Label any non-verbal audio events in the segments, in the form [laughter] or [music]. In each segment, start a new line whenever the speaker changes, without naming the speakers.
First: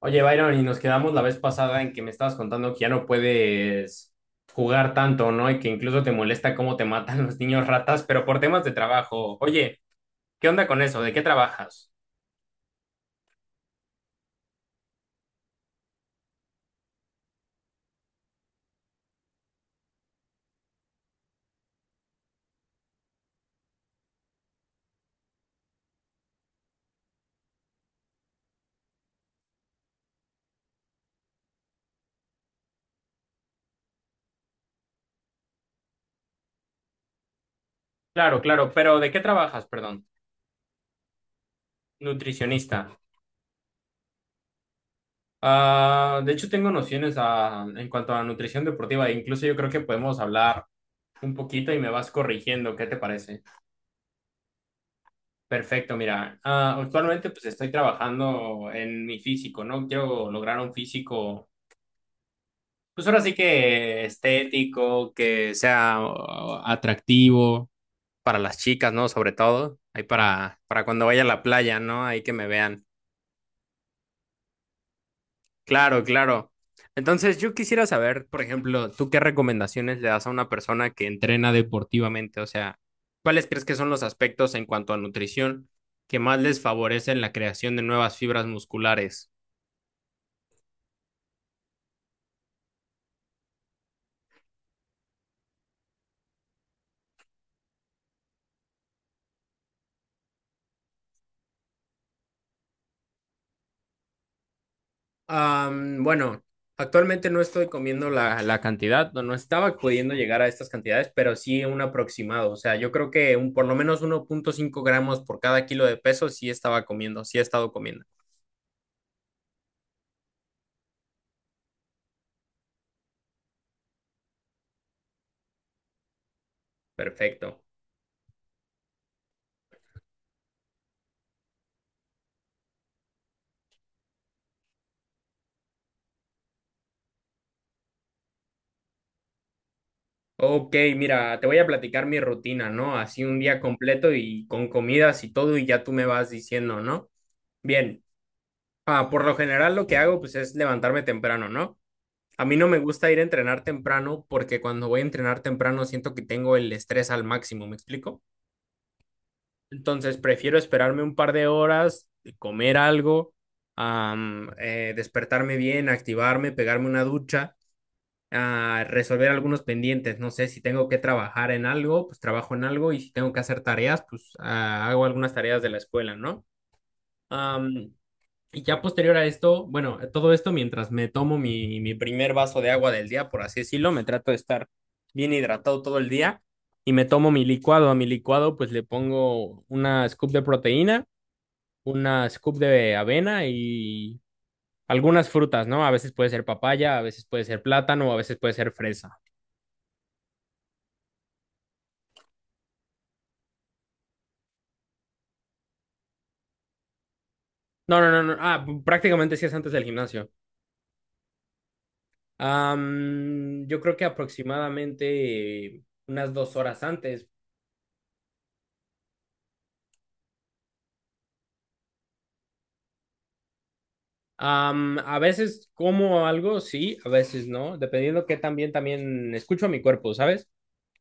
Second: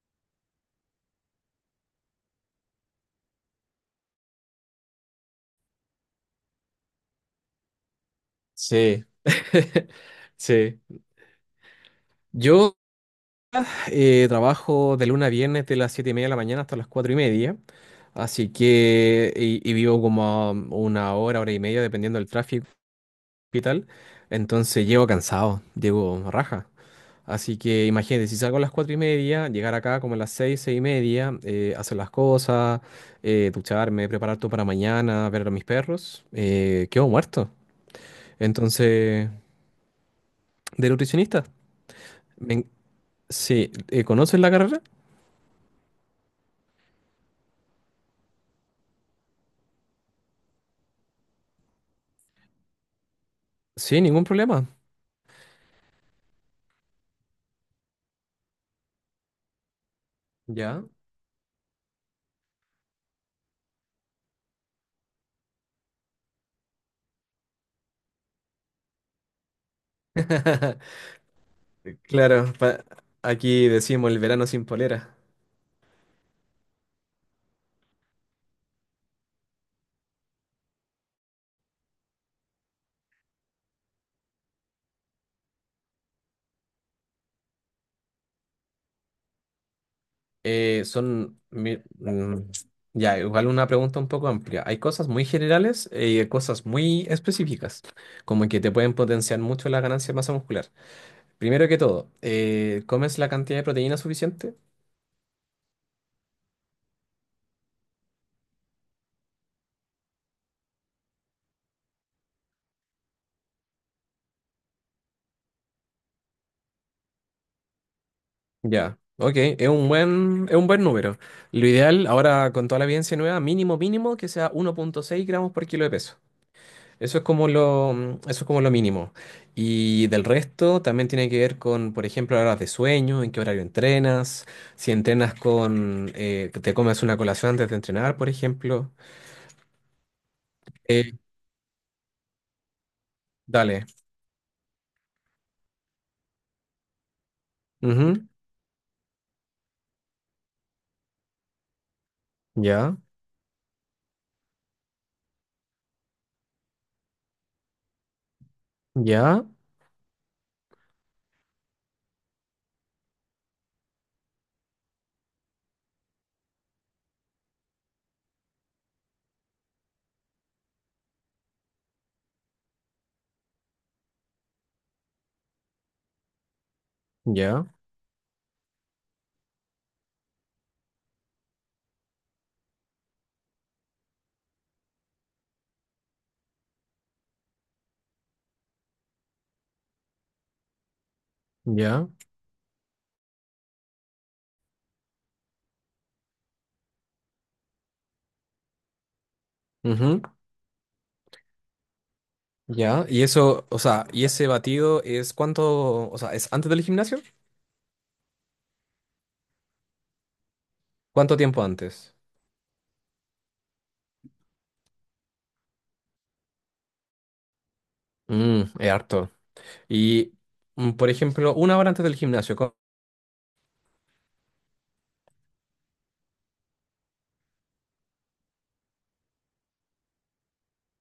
Oye, Byron, y nos quedamos la vez pasada en que me estabas contando que ya no puedes jugar tanto, ¿no? Y que incluso te molesta cómo te matan [laughs] los niños ratas, pero por temas de
Sí,
trabajo. Oye,
[laughs]
¿qué onda
sí.
con eso? ¿De qué trabajas?
Yo trabajo de lunes a viernes de las 7:30 de la mañana hasta las 4:30, así que, y vivo como a una hora, hora y media, dependiendo del tráfico y tal, entonces llego cansado, llego raja. Así que imagínate, si salgo a las 4:30, llegar acá como a las 6, 6:30, hacer las cosas, ducharme, preparar todo para mañana, ver a mis perros, quedo muerto.
Claro, claro, pero ¿de qué
Entonces,
trabajas? Perdón,
de nutricionista. Me,
nutricionista.
Sí, ¿conoces la carrera?
Ah, de hecho, tengo nociones en cuanto a nutrición deportiva. E Incluso yo creo que podemos hablar un poquito y me vas corrigiendo. ¿Qué te parece?
Sí, ningún problema.
Perfecto, mira, actualmente pues estoy trabajando en mi físico, ¿no? Quiero lograr un
Ya.
físico. Pues ahora sí que estético, que sea atractivo para las chicas, ¿no? Sobre todo, ahí para
[laughs]
cuando vaya a la playa, ¿no? Ahí que me
Claro,
vean.
aquí decimos el verano sin polera.
Claro, claro. Entonces, yo quisiera saber, por ejemplo, ¿tú qué recomendaciones le das a una persona que entrena deportivamente? O sea, ¿cuáles crees que son los aspectos en cuanto a nutrición que más les favorecen la creación de nuevas fibras musculares?
Eh, son... mi- mm, ya, igual una pregunta un poco amplia. Hay cosas muy generales y hay cosas muy específicas, como que te pueden potenciar mucho la ganancia de masa muscular. Primero que todo, ¿comes la cantidad de proteína suficiente?
Bueno, actualmente no estoy comiendo la cantidad, no estaba pudiendo llegar a estas cantidades, pero sí un aproximado. O sea, yo creo que un, por lo menos 1,5 gramos por cada kilo de peso sí estaba comiendo, sí he estado comiendo.
Ya, ok, es un buen número. Lo ideal, ahora con toda la evidencia nueva, mínimo, mínimo, que sea 1,6 gramos por kilo de peso. Eso es como
Perfecto.
lo, eso es como lo mínimo. Y del resto también tiene que ver con, por ejemplo, horas de sueño, en qué horario entrenas, si entrenas con, que te comes una colación antes de entrenar, por ejemplo.
Ok,
Eh,
mira, te voy a platicar mi rutina, ¿no? Así un día
dale.
completo y con comidas y todo, y ya tú me vas diciendo, ¿no? Bien,
Ujú.
por lo general lo que hago pues es levantarme temprano, ¿no? A mí no me
Ya,
gusta ir a entrenar temprano porque cuando voy a entrenar temprano siento que tengo el estrés al máximo, ¿me explico?
ya,
Entonces prefiero esperarme un par de horas, comer algo, despertarme bien, activarme, pegarme una ducha, resolver algunos pendientes. No sé si tengo que trabajar en algo, pues trabajo en algo y si tengo que hacer tareas, pues hago algunas tareas de la escuela, ¿no?
ya,
Am, y ya posterior a esto, bueno, todo esto mientras me tomo mi primer vaso de agua del día, por así decirlo, me trato de estar bien hidratado todo el día y me tomo mi licuado. A mi licuado pues le pongo una scoop de proteína,
ya.
una scoop de avena y algunas frutas, ¿no? A veces puede ser papaya, a veces puede ser plátano, a veces puede ser fresa.
Ujú. Ya. Y eso, o sea, y ese batido es cuánto, o sea, ¿es antes del gimnasio?
No, no, no, no. Ah, prácticamente sí es antes del gimnasio.
¿Cuánto tiempo antes?
Yo creo que aproximadamente unas 2 horas antes.
Mm, es harto. Y, por ejemplo, una hora antes del gimnasio.
A veces como algo, sí, a veces no, dependiendo que también, también escucho a mi cuerpo, ¿sabes?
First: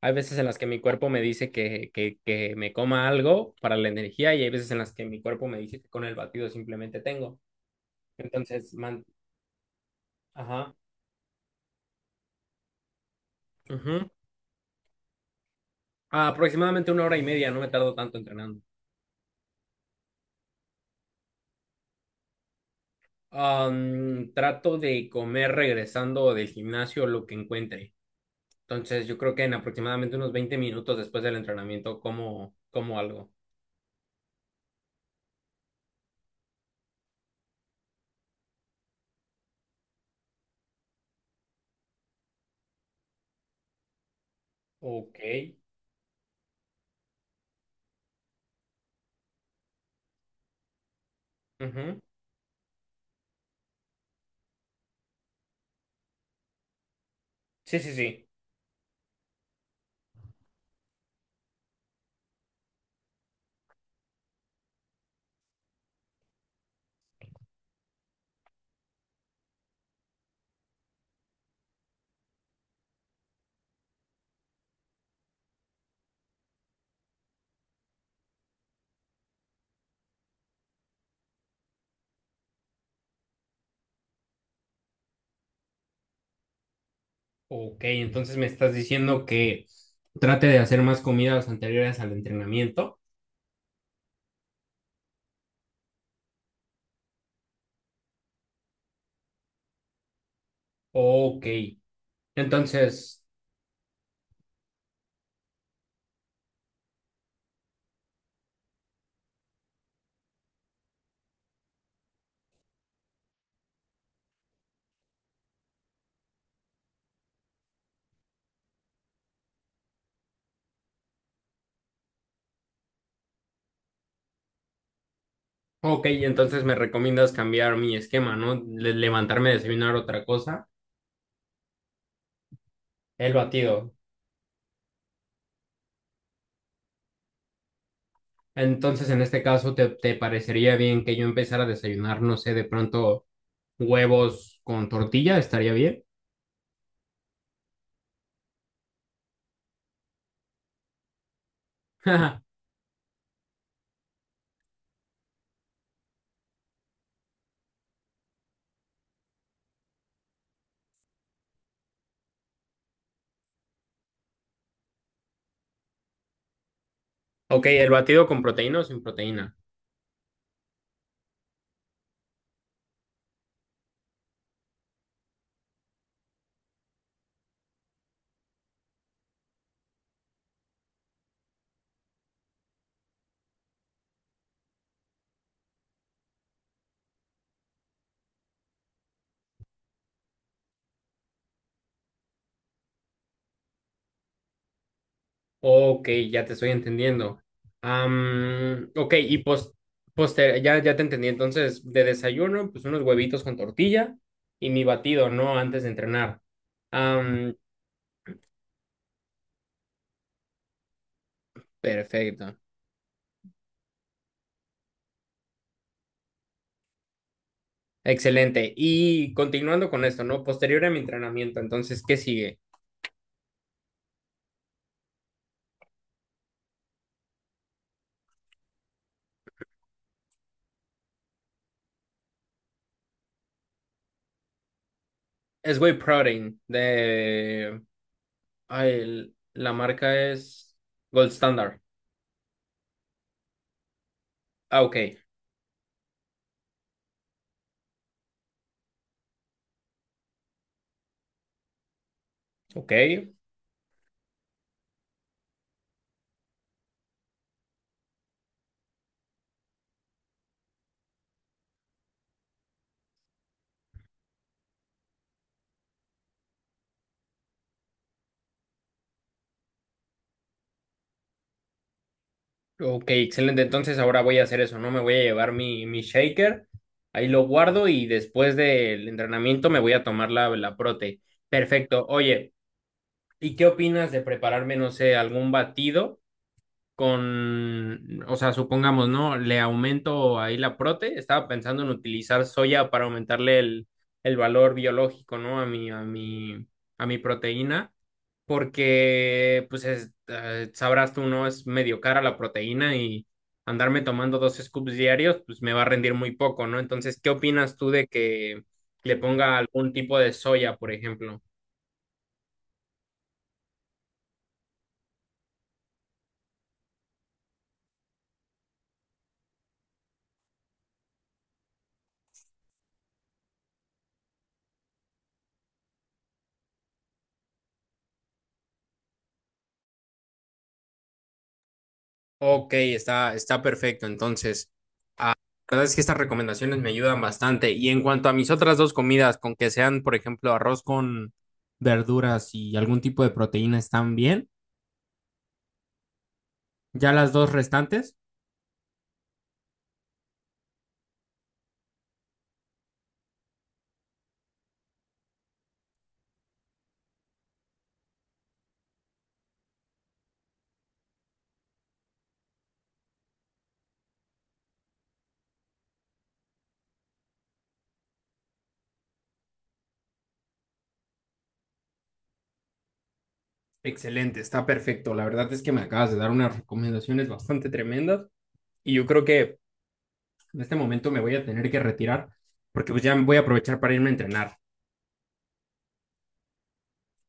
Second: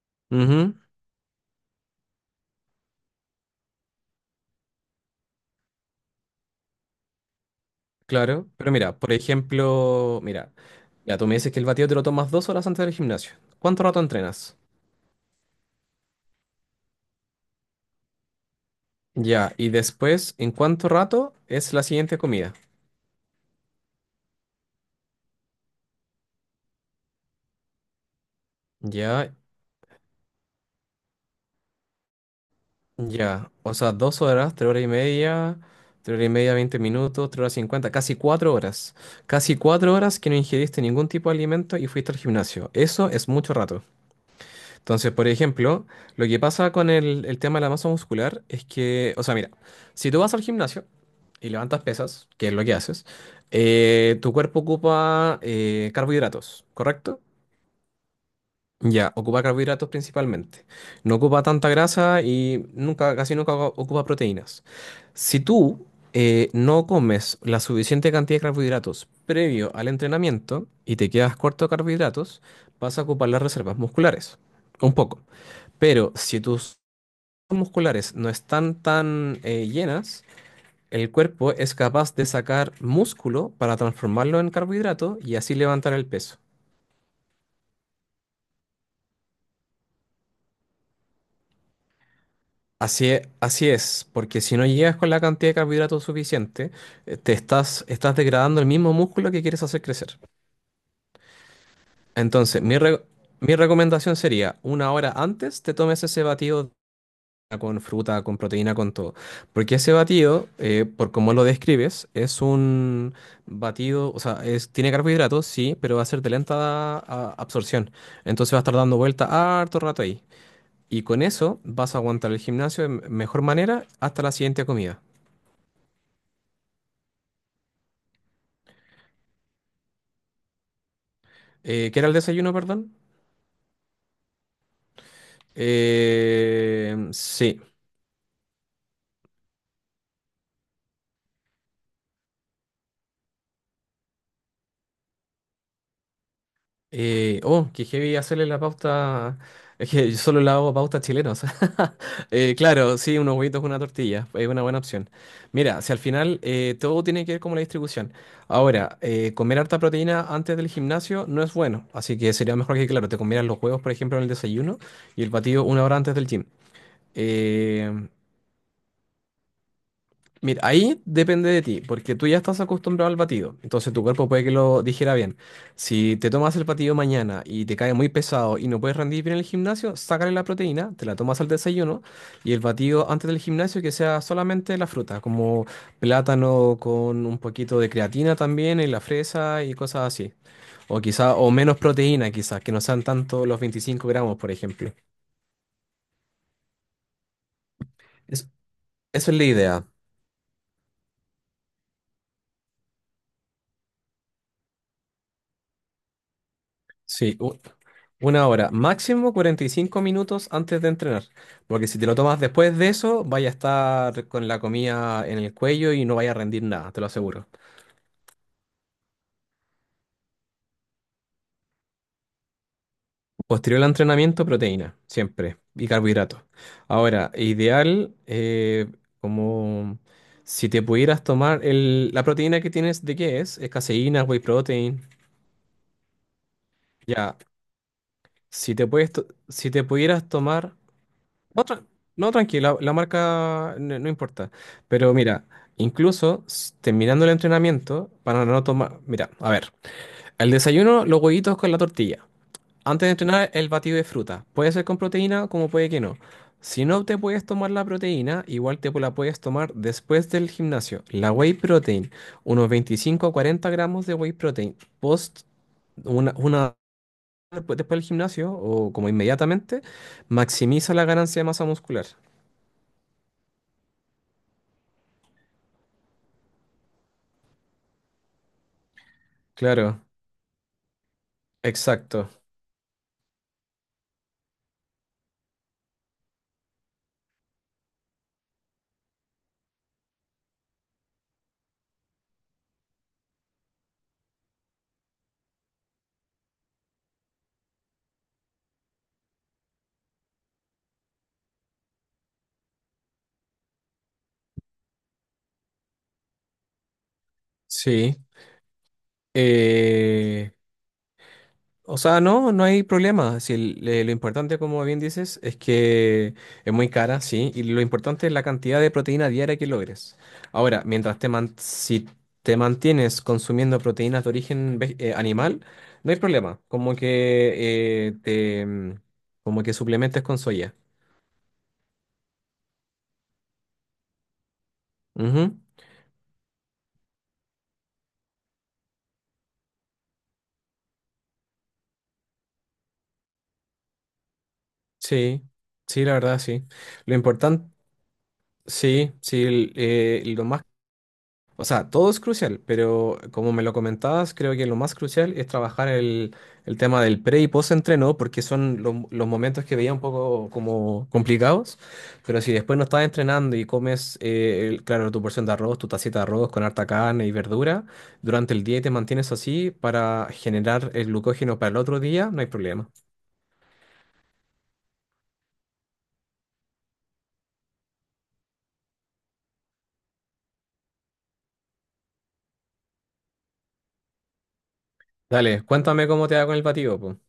Hay veces en las que
Ujú.
mi cuerpo me dice que me coma algo para la energía y hay veces en las que mi cuerpo me dice que con el batido simplemente tengo.
Claro, pero
Entonces,
mira,
man,
por ejemplo, mira,
ajá,
ya tú me dices que el batido te lo tomas 2 horas antes del gimnasio. ¿Cuánto rato
ujú.
entrenas?
Aproximadamente 1 hora y media, no me tardo tanto entrenando.
Ya, y después, ¿en cuánto rato es la siguiente comida?
Trato de comer regresando del gimnasio lo que encuentre. Entonces, yo
Ya,
creo que en aproximadamente unos 20 minutos después del entrenamiento como, como algo.
ya, o sea, dos horas, 3 horas y media, 3 horas y media, 20 minutos, 3 horas 50, casi 4 horas. Casi cuatro horas que no ingeriste ningún tipo de alimento y fuiste al gimnasio. Eso es mucho rato. Entonces,
Ok.
por ejemplo, lo que pasa con el tema de la masa muscular es que, o sea, mira, si tú vas al gimnasio y levantas
Ujú.
pesas, que es lo que haces, tu cuerpo ocupa carbohidratos, ¿correcto?
Sí, sí, sí.
Ya, ocupa carbohidratos principalmente. No ocupa tanta grasa y nunca, casi nunca ocupa proteínas. Si tú no comes la suficiente cantidad de carbohidratos previo al entrenamiento y te quedas corto de carbohidratos, vas a ocupar las reservas musculares. Un poco. Pero si tus musculares no están tan llenas, el cuerpo es capaz de sacar músculo para transformarlo en carbohidrato y así levantar el peso.
Ok, entonces me estás diciendo que trate de hacer más comidas anteriores al entrenamiento.
Así es, porque si no llegas con la cantidad de carbohidratos suficiente, te estás, estás degradando el mismo músculo que quieres hacer crecer.
Ok,
Entonces,
entonces,
mi recomendación sería, una hora antes te tomes ese batido con fruta, con proteína, con todo. Porque ese batido, por cómo lo describes, es un batido, o sea, es, tiene carbohidratos, sí, pero va a ser de lenta absorción. Entonces va a estar dando vuelta harto rato ahí. Y con eso vas a aguantar el gimnasio de mejor manera hasta la siguiente comida.
ok, entonces me recomiendas cambiar mi esquema, ¿no? Levantarme, desayunar otra cosa,
¿Qué era el desayuno, perdón?
el batido.
Sí.
Entonces, en este caso, te parecería bien que yo empezara a desayunar, no sé, de pronto huevos con tortilla? ¿Estaría bien?
Oh, que heavy hacerle la pauta. [laughs] Es que yo solo le hago pautas chilenas. [laughs]
[laughs]
Claro, sí, unos huevitos con una tortilla. Es una buena opción. Mira, si al final todo tiene que ver como la distribución. Ahora, comer harta proteína antes del gimnasio no es bueno. Así que sería mejor que, claro, te comieras los huevos, por ejemplo, en el desayuno y el batido una hora antes del gym.
Ok, el
Eh,
batido con proteína o sin proteína.
Mira, ahí depende de ti, porque tú ya estás acostumbrado al batido, entonces tu cuerpo puede que lo digiera bien. Si te tomas el batido mañana y te cae muy pesado y no puedes rendir bien en el gimnasio, sácale la proteína, te la tomas al desayuno y el batido antes del gimnasio que sea solamente la fruta, como plátano con un poquito de creatina también y la fresa y cosas así. O quizá, o menos proteína quizás, que no sean tanto los 25 gramos, por ejemplo.
Ok, ya te estoy entendiendo.
Es-
Ok,
eso es
y
la
pos,
idea.
ya, ya te entendí. Entonces, de desayuno, pues unos huevitos con tortilla y mi batido, ¿no? Antes de entrenar.
Sí,
Am,
una hora, máximo 45 minutos antes de entrenar, porque si te lo tomas
perfecto.
después de eso, vaya a estar con la comida en el cuello y no vaya a rendir nada, te lo aseguro.
Excelente. Y continuando con esto, ¿no? Posterior a mi entrenamiento, entonces, ¿qué sigue?
Posterior al entrenamiento, proteína, siempre, y carbohidratos. Ahora, ideal, como si te pudieras tomar el, la proteína que tienes, ¿de qué es? Es caseína, whey protein,
Es whey protein
ya.
de...
Si te
ay,
puedes, to- si
la
te
marca
pudieras tomar.
es Gold
No,
Standard.
tra- no, tranquila, la marca no, no importa.
Ah, ok.
Pero mira, incluso terminando el entrenamiento, para no tomar. Mira, a ver, el desayuno, los huevitos con la tortilla.
Ok,
Antes de entrenar, el batido de fruta. Puede ser con proteína, como puede que no. Si no te puedes tomar la proteína, igual te la puedes tomar después del gimnasio. La whey protein, unos 25 a 40 gramos de whey protein. Post una después del gimnasio o como inmediatamente, maximiza la ganancia de masa muscular.
Ok, excelente. Entonces ahora voy a hacer eso, ¿no? Me voy a llevar mi shaker, ahí lo guardo y después del entrenamiento me voy
Claro,
a tomar la prote. Perfecto.
exacto.
Oye, ¿y qué opinas de prepararme, no sé, algún batido con, o sea, supongamos, ¿no? Le aumento ahí la prote, estaba pensando en utilizar soya para aumentarle el valor biológico, ¿no? A mi proteína, porque, pues, sabrás tú, ¿no? Es medio cara la proteína y andarme tomando dos scoops diarios, pues me va a rendir muy poco, ¿no? Entonces, ¿qué opinas tú de
Sí.
que le ponga algún tipo de
Eh,
soya, por ejemplo?
o sea, no, no hay problema. Si el- lo importante, como bien dices, es que es muy cara, sí, y lo importante es la cantidad de proteína diaria que logres. Ahora, mientras si te mantienes consumiendo proteínas de origen animal, no hay problema. Como que te como que suplementes con soya.
Ok, está perfecto. Entonces,
Ujú.
la verdad es que estas recomendaciones me ayudan bastante. Y en cuanto a mis otras dos comidas, con que sean, por ejemplo, arroz con verduras y algún tipo de proteína, están bien.
Sí, sí, la verdad, sí.
Ya
Lo
las dos
importante,
restantes,
sí, sí, el- lo más o sea, todo es crucial, pero como me lo comentabas, creo que lo más crucial es trabajar el tema del pre y post entreno, porque son los momentos que veía un poco como complicados, pero si después no estás entrenando y comes, claro, tu porción de arroz, tu tacita de arroz con harta carne y verdura, durante el día y te mantienes así para generar el glucógeno para el otro día, no hay problema.
excelente, está perfecto. La verdad es que me acabas de dar unas recomendaciones bastante tremendas. Y yo creo que en este momento me voy a tener que retirar porque pues ya voy a aprovechar para irme a entrenar.
Dale, cuéntame cómo te va con el batido, po.